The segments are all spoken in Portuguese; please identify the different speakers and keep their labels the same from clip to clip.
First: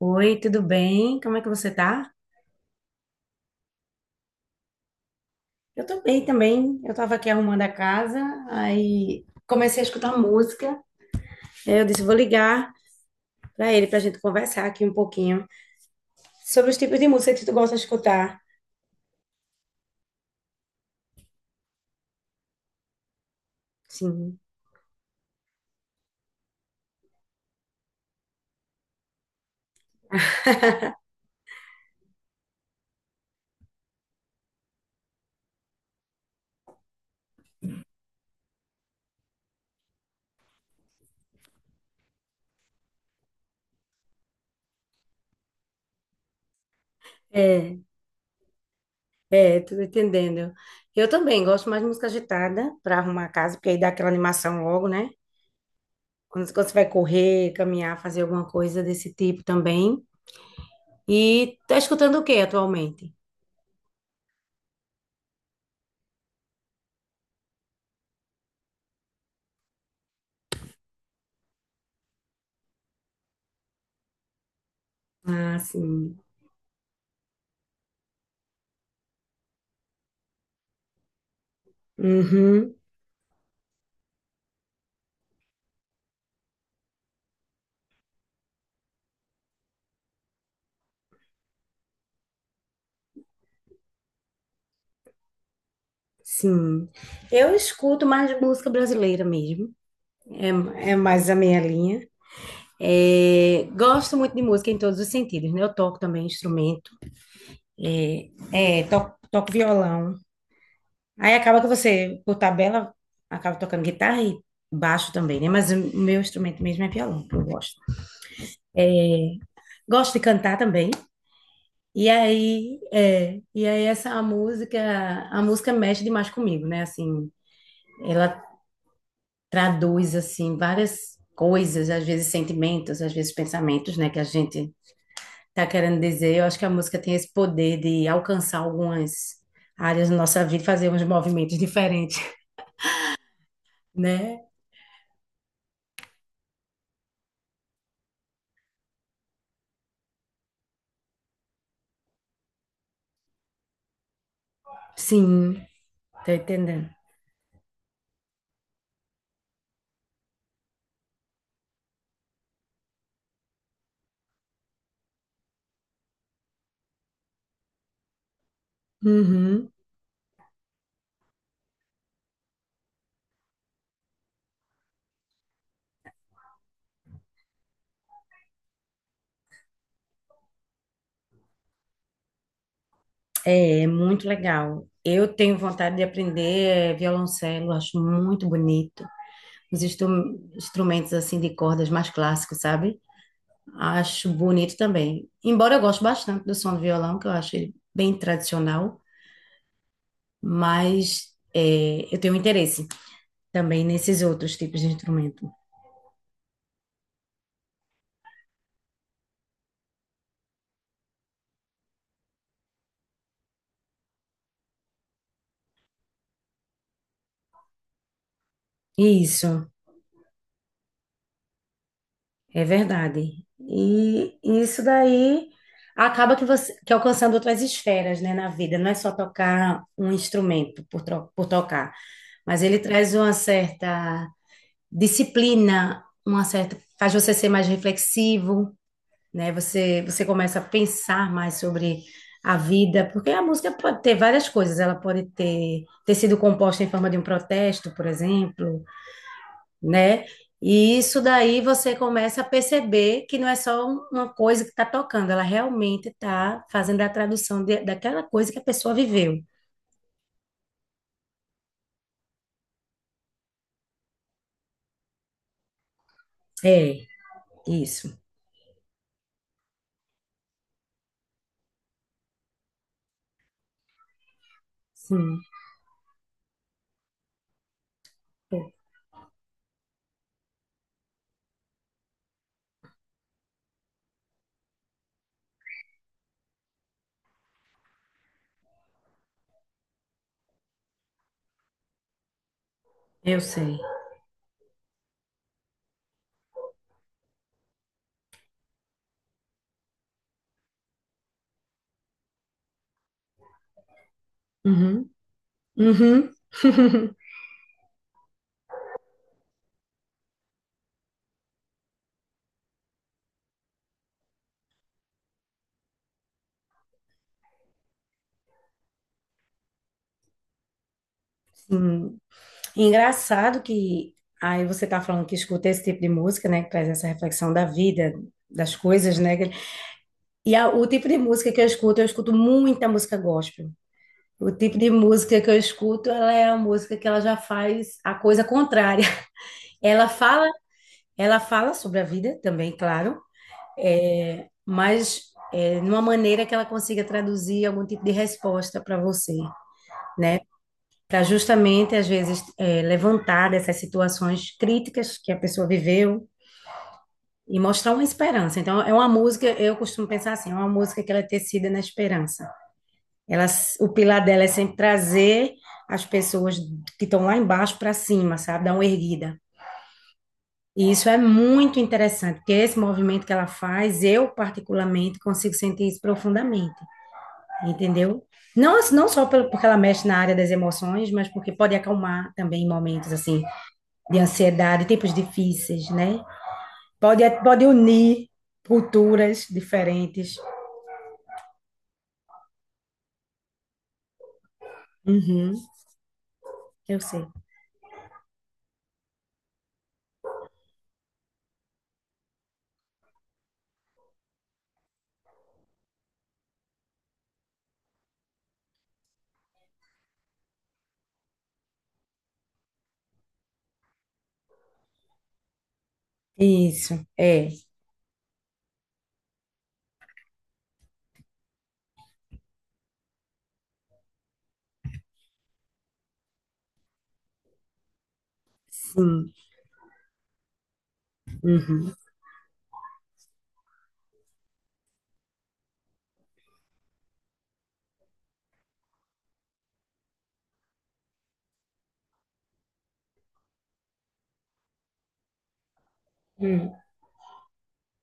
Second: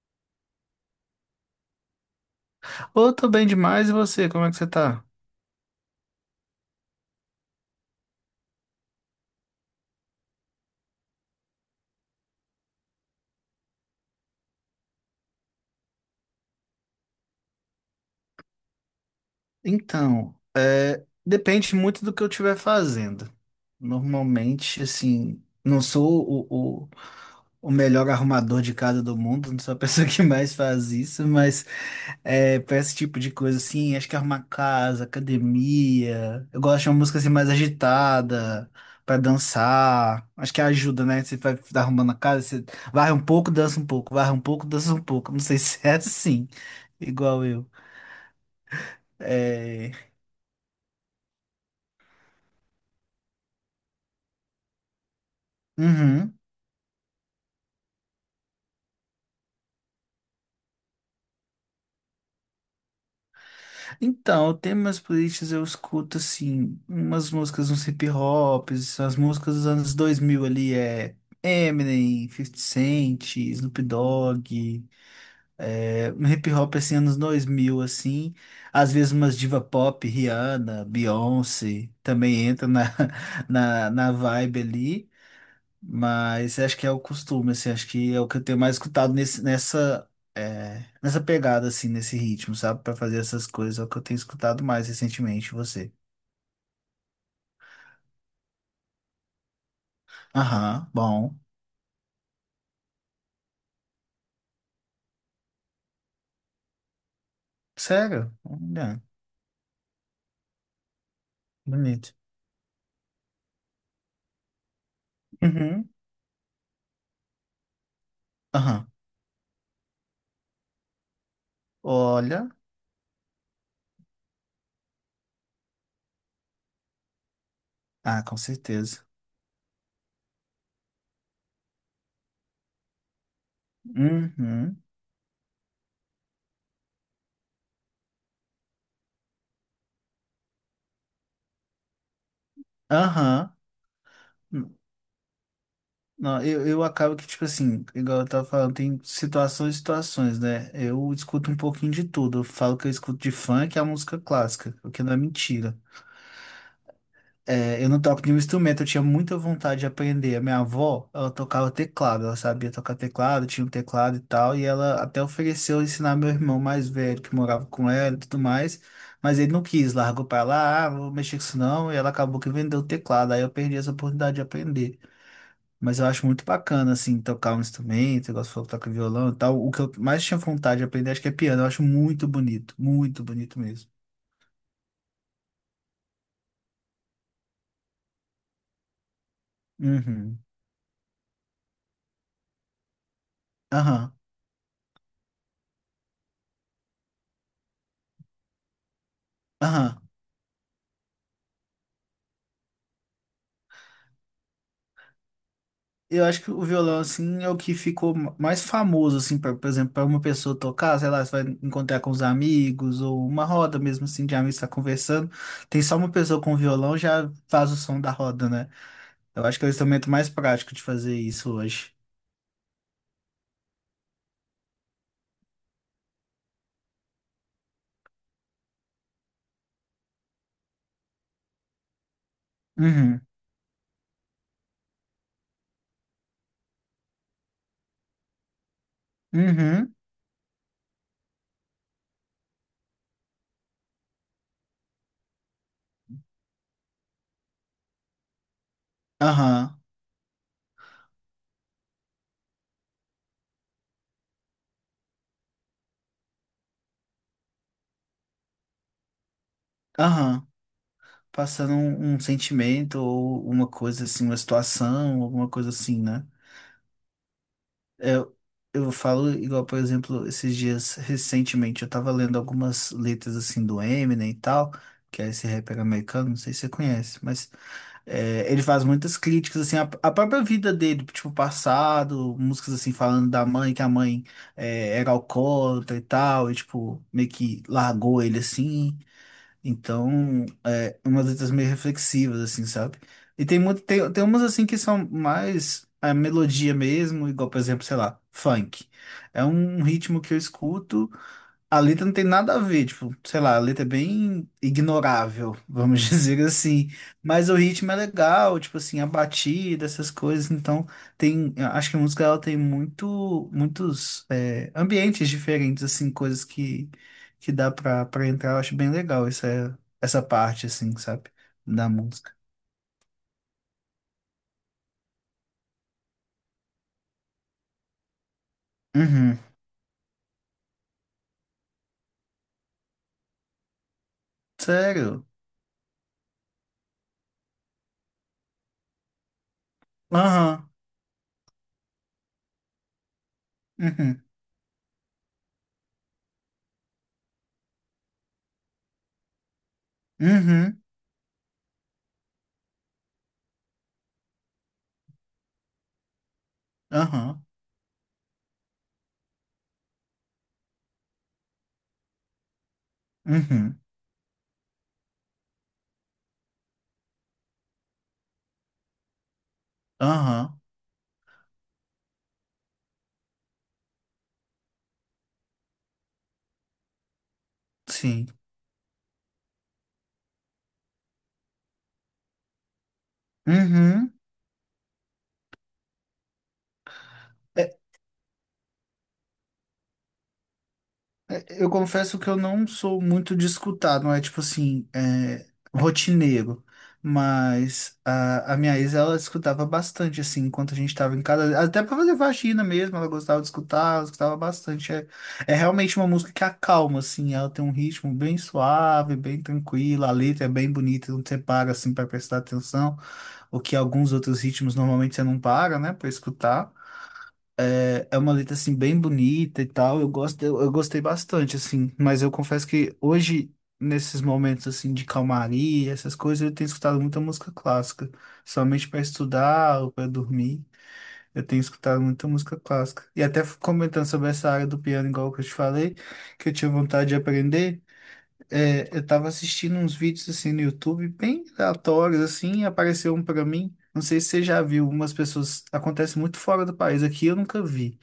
Speaker 1: Oi, tudo bem? Como é que você tá?
Speaker 2: Ô, eu tô bem demais, e você? Como é que você tá?
Speaker 1: Eu tô bem também. Eu tava aqui arrumando a casa, aí comecei a escutar música. Aí eu disse, vou ligar pra ele pra gente conversar aqui um pouquinho sobre os tipos de música que tu gosta de escutar.
Speaker 2: Então, depende muito do que eu estiver fazendo.
Speaker 1: Sim.
Speaker 2: Normalmente, assim, não sou o melhor arrumador de casa do mundo, não sou a pessoa que mais faz isso, mas pra esse tipo de coisa, assim, acho que arrumar casa, academia. Eu gosto de uma música assim mais agitada, pra dançar. Acho que ajuda, né? Você vai arrumando a casa, você varre um pouco, dança um pouco, varre um pouco, dança um pouco. Não sei se é assim, igual eu.
Speaker 1: É, é, tô
Speaker 2: É...
Speaker 1: entendendo. Eu também gosto mais de música agitada pra arrumar a casa, porque aí dá aquela animação logo, né?
Speaker 2: Uhum.
Speaker 1: Quando você vai correr, caminhar, fazer alguma coisa desse tipo também. E tá escutando o que atualmente?
Speaker 2: Então, temas políticos eu escuto, assim, umas músicas, uns hip hops, as músicas dos anos 2000 ali, Eminem, 50 Cent, Snoop Dogg,
Speaker 1: Ah, sim.
Speaker 2: um hip hop, assim, anos 2000 assim, às vezes umas diva pop, Rihanna, Beyoncé, também entra
Speaker 1: Uhum.
Speaker 2: na, na vibe ali. Mas acho que é o costume, assim, acho que é o que eu tenho mais escutado nessa pegada, assim, nesse ritmo, sabe? Pra fazer essas coisas, é o que eu tenho escutado mais recentemente, você.
Speaker 1: Sim, eu escuto mais música brasileira mesmo,
Speaker 2: Aham,
Speaker 1: é, é mais a
Speaker 2: bom.
Speaker 1: minha linha. É, gosto muito de música em todos os sentidos, né? Eu toco também instrumento, é,
Speaker 2: Sério?
Speaker 1: é,
Speaker 2: Olha,
Speaker 1: toco, toco violão. Aí acaba que
Speaker 2: bonito.
Speaker 1: você, por tabela, acaba tocando guitarra e baixo também, né? Mas o
Speaker 2: Uhum,
Speaker 1: meu instrumento mesmo é violão, que eu gosto.
Speaker 2: aham.
Speaker 1: Gosto de cantar também. E
Speaker 2: Olha.
Speaker 1: aí, é, e aí essa música, a música mexe demais comigo, né? Assim,
Speaker 2: Ah, com certeza.
Speaker 1: traduz assim várias coisas, às vezes sentimentos, às vezes pensamentos, né, que a gente
Speaker 2: Uhum,
Speaker 1: tá querendo dizer. Eu acho que a música tem esse poder de alcançar algumas áreas da nossa vida, fazer uns movimentos diferentes,
Speaker 2: aham.
Speaker 1: né?
Speaker 2: Não, eu acabo que, tipo assim, igual eu tava falando, tem situações e situações, né? Eu escuto um pouquinho de tudo. Eu falo que eu escuto de funk a música clássica, o que não é
Speaker 1: Sim,
Speaker 2: mentira.
Speaker 1: tô entendendo.
Speaker 2: É, eu não toco nenhum instrumento, eu tinha muita vontade de aprender. A minha avó, ela tocava teclado, ela sabia tocar teclado, tinha um teclado e tal, e ela até ofereceu ensinar meu irmão mais velho, que morava com ela e tudo mais, mas ele não
Speaker 1: Uhum.
Speaker 2: quis, largou pra lá, ah, não vou mexer com isso não, e ela acabou que vendeu o teclado, aí eu perdi essa oportunidade de aprender. Mas eu acho muito bacana, assim, tocar um instrumento, igual você falou, que toca violão e tal. O que eu mais tinha vontade de aprender, acho que é piano, eu acho muito bonito
Speaker 1: É, é
Speaker 2: mesmo.
Speaker 1: muito legal. Eu tenho vontade de aprender é, violoncelo, acho muito bonito. Os
Speaker 2: Uhum.
Speaker 1: instrumentos assim de cordas mais clássicos, sabe?
Speaker 2: Aham,
Speaker 1: Acho bonito também. Embora eu goste bastante do som do violão, que eu acho ele bem tradicional,
Speaker 2: aham.
Speaker 1: mas é, eu tenho um interesse também nesses outros tipos de instrumento.
Speaker 2: Eu acho que o violão, assim, é o que ficou mais famoso, assim, pra, por exemplo, para uma pessoa tocar, sei lá, você vai encontrar com os amigos, ou uma roda mesmo, assim, de amigos tá conversando. Tem só uma pessoa com violão, já faz o som da roda, né? Eu acho que
Speaker 1: Isso,
Speaker 2: é o instrumento mais prático de fazer isso hoje.
Speaker 1: é verdade. E isso daí acaba que você que alcançando outras esferas, né, na vida. Não é só tocar um instrumento por tocar, mas ele traz
Speaker 2: Uhum,
Speaker 1: uma certa disciplina, uma certa, faz você ser mais reflexivo, né?
Speaker 2: uhum,
Speaker 1: Você começa a pensar mais sobre a vida, porque a música pode ter várias coisas, ela pode ter sido composta em forma de um protesto, por exemplo,
Speaker 2: aham,
Speaker 1: né? E isso daí você começa a perceber que não é só uma coisa que está tocando, ela realmente está fazendo a tradução daquela coisa que a pessoa viveu.
Speaker 2: aham. Passando um sentimento ou uma coisa assim, uma situação, alguma coisa assim, né?
Speaker 1: É, isso.
Speaker 2: Eu, eu falo igual, por exemplo, esses dias recentemente eu tava lendo algumas letras assim do Eminem e tal, que é
Speaker 1: Sim,
Speaker 2: esse rapper americano, não sei se você conhece, mas ele faz muitas críticas assim à, à própria vida dele, tipo passado, músicas assim falando da mãe, que a mãe era alcoólatra e tal, e tipo meio que largou ele assim. Então, é umas letras meio reflexivas, assim, sabe?
Speaker 1: eu
Speaker 2: E tem,
Speaker 1: sei.
Speaker 2: muito, tem umas, assim, que são mais a melodia mesmo, igual, por exemplo, sei lá, funk. É um ritmo que eu escuto. A letra não tem nada a ver, tipo, sei lá, a letra é bem
Speaker 1: Uhum.
Speaker 2: ignorável, vamos
Speaker 1: Uhum.
Speaker 2: dizer assim. Mas o ritmo é legal, tipo assim, a batida, essas coisas. Então, eu acho que a música ela tem muito, muitos ambientes diferentes, assim, coisas que, dá pra, entrar. Eu acho bem legal essa parte, assim, sabe, da
Speaker 1: Sim.
Speaker 2: música.
Speaker 1: Engraçado que aí você tá falando que escuta esse tipo de música, né, que traz essa reflexão da vida, das coisas, né?
Speaker 2: Uhum.
Speaker 1: Que e a o tipo de música que eu escuto muita música gospel. O tipo de
Speaker 2: Sério?
Speaker 1: música que eu escuto, ela é a música que ela já faz a coisa contrária. Ela fala,
Speaker 2: Aham.
Speaker 1: ela fala sobre a vida também, claro,
Speaker 2: Uhum.
Speaker 1: é, mas é, numa maneira que ela consiga traduzir algum tipo de resposta para você, né?
Speaker 2: Uhum.
Speaker 1: Para justamente, às vezes, é, levantar dessas situações críticas que a pessoa viveu
Speaker 2: Aham.
Speaker 1: e mostrar uma esperança. Então, é uma música, eu costumo pensar assim, é uma música que ela é tecida na esperança. Ela,
Speaker 2: Uhum.
Speaker 1: o pilar dela é sempre trazer as pessoas que estão lá embaixo para cima, sabe? Dar uma erguida.
Speaker 2: Aham.
Speaker 1: E isso é muito interessante, porque esse movimento que ela faz, eu particularmente consigo sentir isso profundamente, entendeu?
Speaker 2: Sim.
Speaker 1: Não, não só porque ela mexe na área das emoções, mas porque pode acalmar também em momentos assim
Speaker 2: Uhum.
Speaker 1: de ansiedade, tempos difíceis, né? Pode, pode
Speaker 2: É,
Speaker 1: unir culturas diferentes.
Speaker 2: É, eu confesso que eu não sou muito de escutar, não é tipo assim,
Speaker 1: Uhum,
Speaker 2: rotineiro.
Speaker 1: eu sei.
Speaker 2: Mas a minha ex, ela escutava bastante, assim, enquanto a gente tava em casa. Até pra fazer faxina mesmo, ela gostava de escutar, ela escutava bastante. É realmente uma música que acalma, assim, ela tem um ritmo bem suave, bem tranquilo, a letra é bem bonita, não você para, assim, pra prestar atenção. O que alguns outros ritmos normalmente você não para, né, pra escutar.
Speaker 1: Isso, é,
Speaker 2: É, é uma letra assim bem bonita e tal. Eu gosto, eu gostei bastante assim, mas eu confesso que hoje nesses momentos assim de calmaria, essas coisas, eu tenho escutado muita música clássica, somente para
Speaker 1: sim.
Speaker 2: estudar ou para dormir. Eu tenho
Speaker 1: Uhum.
Speaker 2: escutado muita música clássica. E até comentando sobre essa área do piano, igual que eu te falei, que eu tinha vontade de aprender, é, eu tava assistindo uns vídeos assim no YouTube, bem aleatórios assim, e apareceu um para mim. Não sei se você já viu, umas pessoas acontece muito fora
Speaker 1: Uhum.
Speaker 2: do país, aqui eu nunca vi,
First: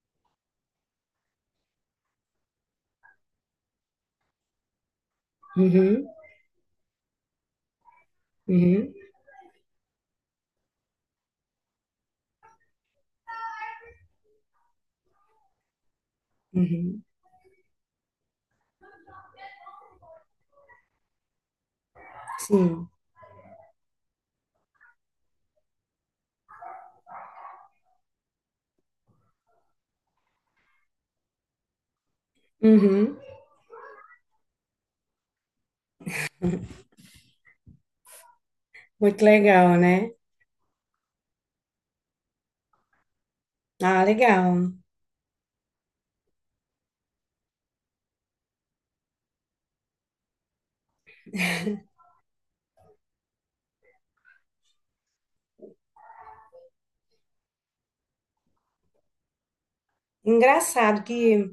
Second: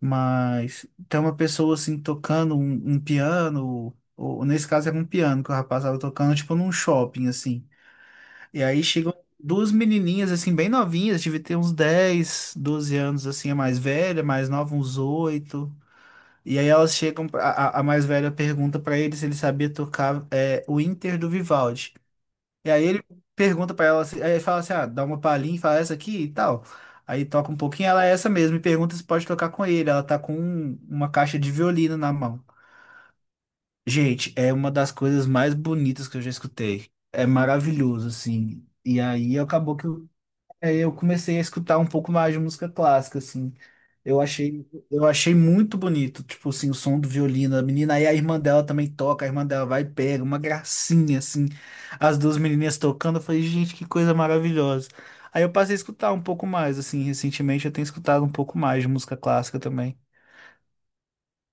Speaker 2: mas tem uma pessoa assim tocando um piano, ou nesse caso era um piano que o rapaz estava
Speaker 1: Uhum.
Speaker 2: tocando, tipo num shopping assim. E aí
Speaker 1: Uhum.
Speaker 2: chegam duas menininhas assim, bem novinhas, devia ter uns 10, 12 anos assim, a mais velha, a mais nova, uns 8. E aí elas
Speaker 1: Uhum.
Speaker 2: chegam, a mais velha pergunta pra ele se ele sabia tocar o Inter do Vivaldi. E aí
Speaker 1: Sim.
Speaker 2: ele pergunta pra ela, aí ele fala assim, ah, dá uma palhinha, e fala essa aqui e tal. Aí toca um pouquinho, ela é essa mesmo, e pergunta se pode tocar com ele. Ela tá com uma caixa de violino na mão.
Speaker 1: Uhum.
Speaker 2: Gente, é uma das coisas mais bonitas que eu já escutei. É maravilhoso, assim. E
Speaker 1: Muito
Speaker 2: aí
Speaker 1: legal,
Speaker 2: acabou que...
Speaker 1: né?
Speaker 2: Aí eu comecei a escutar um pouco mais de música clássica, assim.
Speaker 1: Ah,
Speaker 2: Eu achei,
Speaker 1: legal.
Speaker 2: eu achei muito bonito, tipo assim, o som do violino a menina. Aí a irmã dela também toca, a irmã dela vai e pega, uma gracinha, assim. As duas menininhas tocando, eu falei, gente, que coisa maravilhosa. Aí eu passei a escutar um pouco mais, assim, recentemente eu tenho escutado um pouco mais de música clássica também.
Speaker 1: Engraçado que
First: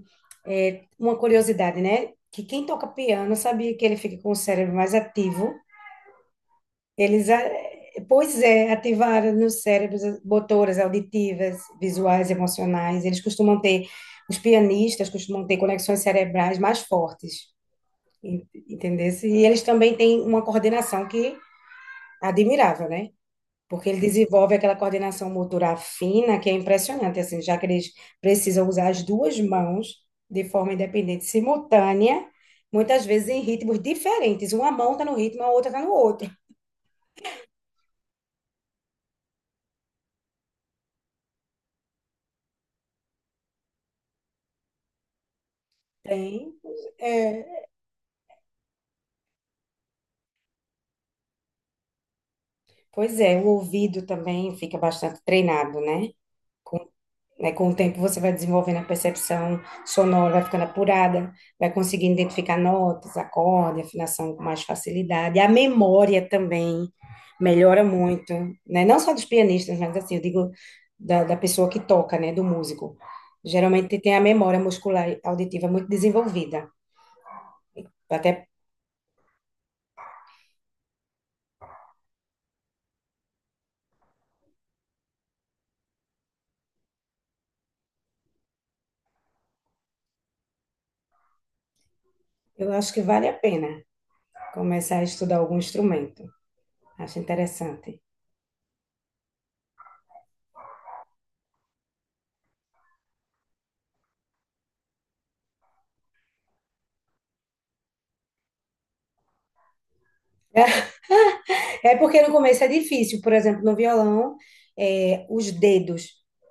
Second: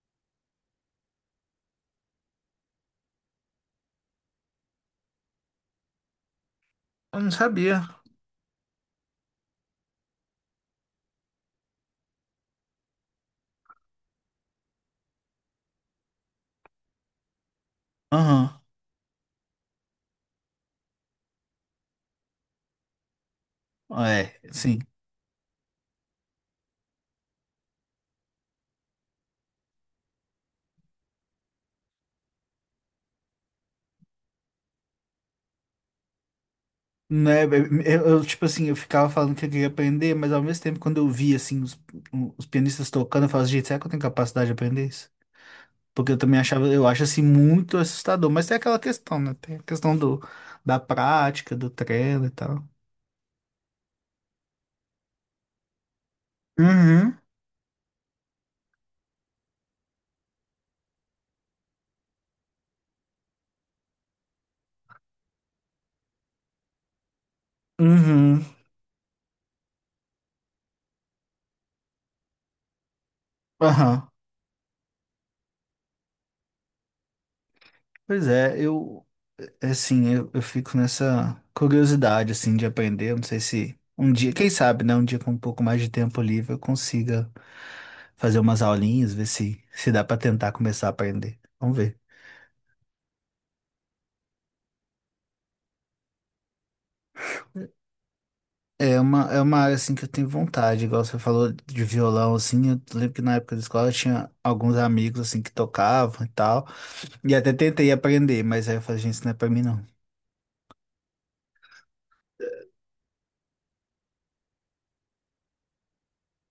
Speaker 1: é uma curiosidade, né? Que quem toca piano sabia que ele fica com o cérebro mais ativo.
Speaker 2: Eu
Speaker 1: Eles,
Speaker 2: não
Speaker 1: a-
Speaker 2: sabia.
Speaker 1: Pois é, ativaram nos cérebros as motoras auditivas, visuais, emocionais. Eles costumam ter, os pianistas costumam ter conexões cerebrais mais fortes, en-
Speaker 2: Aham,
Speaker 1: entendesse? E eles também têm uma coordenação que é admirável, né? Porque ele
Speaker 2: é,
Speaker 1: desenvolve aquela
Speaker 2: sim.
Speaker 1: coordenação motora fina que é impressionante, assim, já que eles precisam usar as duas mãos de forma independente, simultânea, muitas vezes em ritmos diferentes. Uma mão está no ritmo, a outra está no outro.
Speaker 2: Né, eu, tipo assim, eu ficava falando que eu queria aprender, mas ao mesmo tempo, quando eu via, assim, os pianistas tocando, eu falava, gente, será que eu tenho capacidade de aprender isso? Porque eu também
Speaker 1: Tem.
Speaker 2: achava, eu acho, assim, muito assustador, mas tem aquela questão, né, tem a questão do, da prática, do treino e tal.
Speaker 1: Pois é, o ouvido também fica bastante treinado, né? Com,
Speaker 2: Uhum.
Speaker 1: né, com o tempo você vai desenvolvendo a percepção sonora, vai ficando apurada, vai conseguindo identificar notas, acorde, afinação com mais facilidade. A memória também melhora muito,
Speaker 2: Uhum.
Speaker 1: né? Não só dos pianistas, mas assim, eu digo da, da pessoa que toca, né? Do músico. Geralmente
Speaker 2: Aham.
Speaker 1: tem a memória muscular e auditiva muito desenvolvida.
Speaker 2: Pois
Speaker 1: Até
Speaker 2: é, é assim, eu fico nessa curiosidade, assim, de aprender. Eu não sei se um dia, quem sabe, né, um dia com um pouco mais de tempo livre eu consiga fazer umas aulinhas, ver se, se dá pra tentar começar a aprender. Vamos ver.
Speaker 1: eu acho que vale a pena começar a estudar algum instrumento. Acho interessante.
Speaker 2: É uma área, assim, que eu tenho vontade, igual você falou de violão, assim, eu lembro que na época da escola eu tinha alguns amigos, assim, que tocavam e tal, e até tentei aprender, mas aí eu falei, gente, isso não é pra mim, não.
Speaker 1: É é, porque no começo é difícil, por exemplo, no violão, é, os dedos,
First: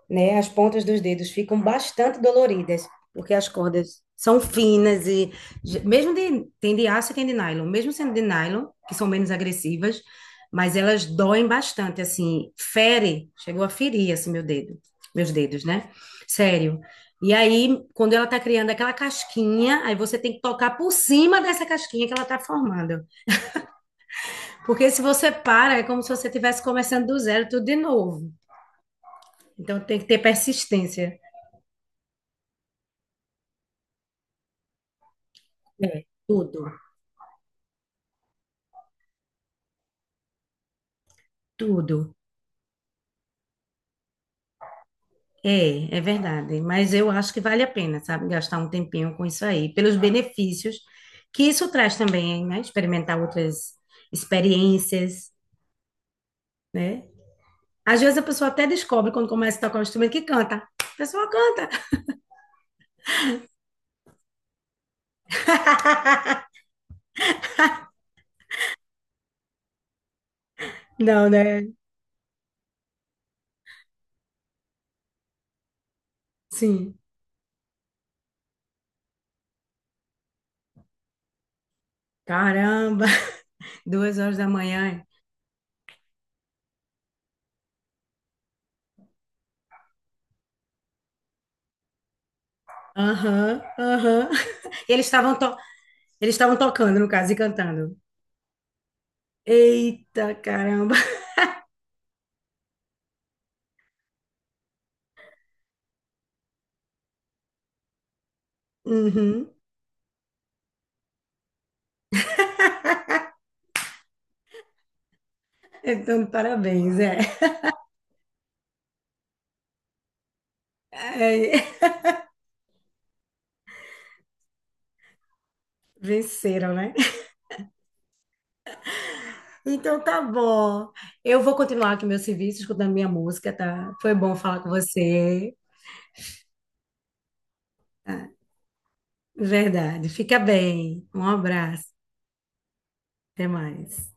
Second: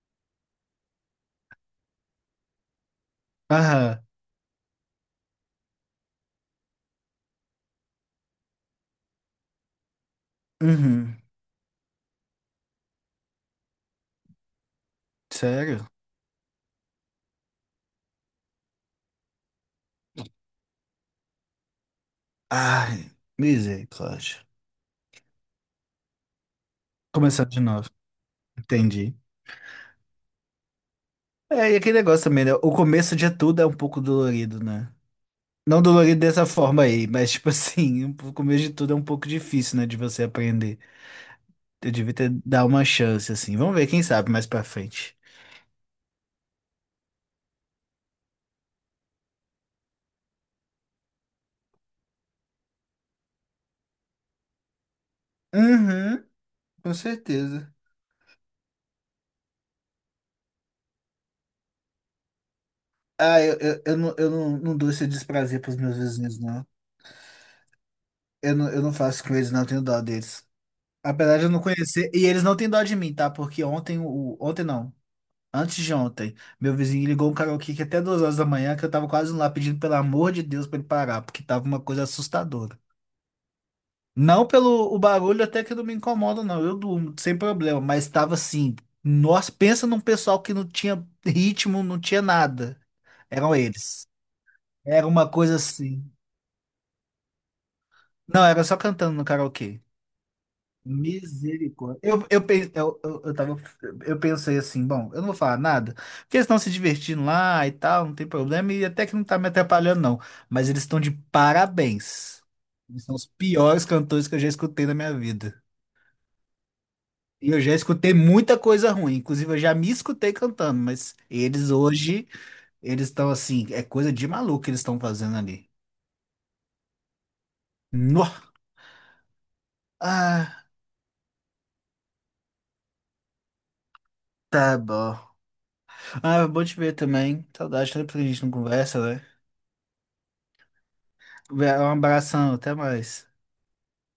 Speaker 1: né, as pontas dos dedos ficam bastante doloridas, porque as cordas
Speaker 2: Aham.
Speaker 1: são finas e mesmo de, tem de aço e tem de nylon, mesmo sendo de nylon, que são menos agressivas, mas elas
Speaker 2: Uhum.
Speaker 1: doem bastante, assim, fere, chegou a ferir, assim, meu dedo, meus dedos,
Speaker 2: Sério?
Speaker 1: né? Sério. E aí, quando ela tá criando aquela casquinha, aí você tem que tocar por cima dessa casquinha que ela tá formando.
Speaker 2: Ai, misericórdia.
Speaker 1: Porque se você para, é como se você estivesse começando do zero
Speaker 2: Começando de
Speaker 1: tudo de
Speaker 2: novo.
Speaker 1: novo.
Speaker 2: Entendi.
Speaker 1: Então tem que ter persistência.
Speaker 2: É, e aquele negócio também, né? O começo de tudo é um pouco dolorido, né? Não
Speaker 1: É,
Speaker 2: dolorido dessa
Speaker 1: tudo,
Speaker 2: forma aí, mas tipo assim, o começo de tudo é um pouco difícil, né? De você aprender. Eu
Speaker 1: tudo.
Speaker 2: devia ter dar uma chance, assim. Vamos ver, quem sabe, mais pra frente.
Speaker 1: É, é verdade. Mas eu acho que vale a pena, sabe, gastar um tempinho com isso aí, pelos benefícios que isso traz também, né? Experimentar outras experiências,
Speaker 2: Uhum, com
Speaker 1: né?
Speaker 2: certeza.
Speaker 1: Às vezes a pessoa até descobre quando começa a tocar um instrumento que canta. A pessoa canta.
Speaker 2: Ah, eu não, não dou esse desprazer pros meus vizinhos, não. Eu não faço com eles, não, eu tenho dó deles.
Speaker 1: Não,
Speaker 2: Apesar de eu não
Speaker 1: né?
Speaker 2: conhecer, e eles não têm dó de mim, tá? Porque ontem, ontem não. Antes de ontem, meu
Speaker 1: Sim.
Speaker 2: vizinho ligou um karaokê que até 2 horas da manhã, que eu tava quase lá pedindo pelo amor de Deus pra ele parar, porque tava uma coisa assustadora.
Speaker 1: Caramba! Duas horas
Speaker 2: Não
Speaker 1: da
Speaker 2: pelo o
Speaker 1: manhã.
Speaker 2: barulho, até que não me incomoda, não. Eu durmo, sem problema, mas tava assim. Nós pensa num pessoal que não tinha ritmo, não tinha nada. Eram
Speaker 1: Aham,
Speaker 2: eles.
Speaker 1: aham. Eles
Speaker 2: Era uma
Speaker 1: estavam
Speaker 2: coisa
Speaker 1: to...
Speaker 2: assim.
Speaker 1: eles estavam tocando, no caso, e cantando.
Speaker 2: Não, era só cantando no karaokê.
Speaker 1: Eita, caramba.
Speaker 2: Misericórdia. Eu, pe- eu, tava, eu pensei assim, bom, eu não vou falar nada, porque eles estão se divertindo lá e tal, não tem problema, e até que não tá
Speaker 1: Uhum.
Speaker 2: me atrapalhando, não. Mas eles estão de parabéns. Eles são os piores cantores que eu já escutei na minha vida.
Speaker 1: Então, parabéns, é.
Speaker 2: E eu já escutei muita coisa ruim, inclusive eu já me escutei cantando, mas
Speaker 1: É,
Speaker 2: eles hoje, eles estão assim, é coisa de maluco que eles estão fazendo ali.
Speaker 1: venceram, né?
Speaker 2: Nó!
Speaker 1: Então tá
Speaker 2: Ah,
Speaker 1: bom. Eu vou continuar aqui meu serviço, escutando minha música, tá? Foi bom falar com
Speaker 2: tá bom.
Speaker 1: você.
Speaker 2: Ah, vou te ver também. Saudade, tanto que a
Speaker 1: Tá.
Speaker 2: gente não conversa, né?
Speaker 1: Verdade. Fica bem. Um
Speaker 2: Um
Speaker 1: abraço.
Speaker 2: abração, até mais.
Speaker 1: Até mais.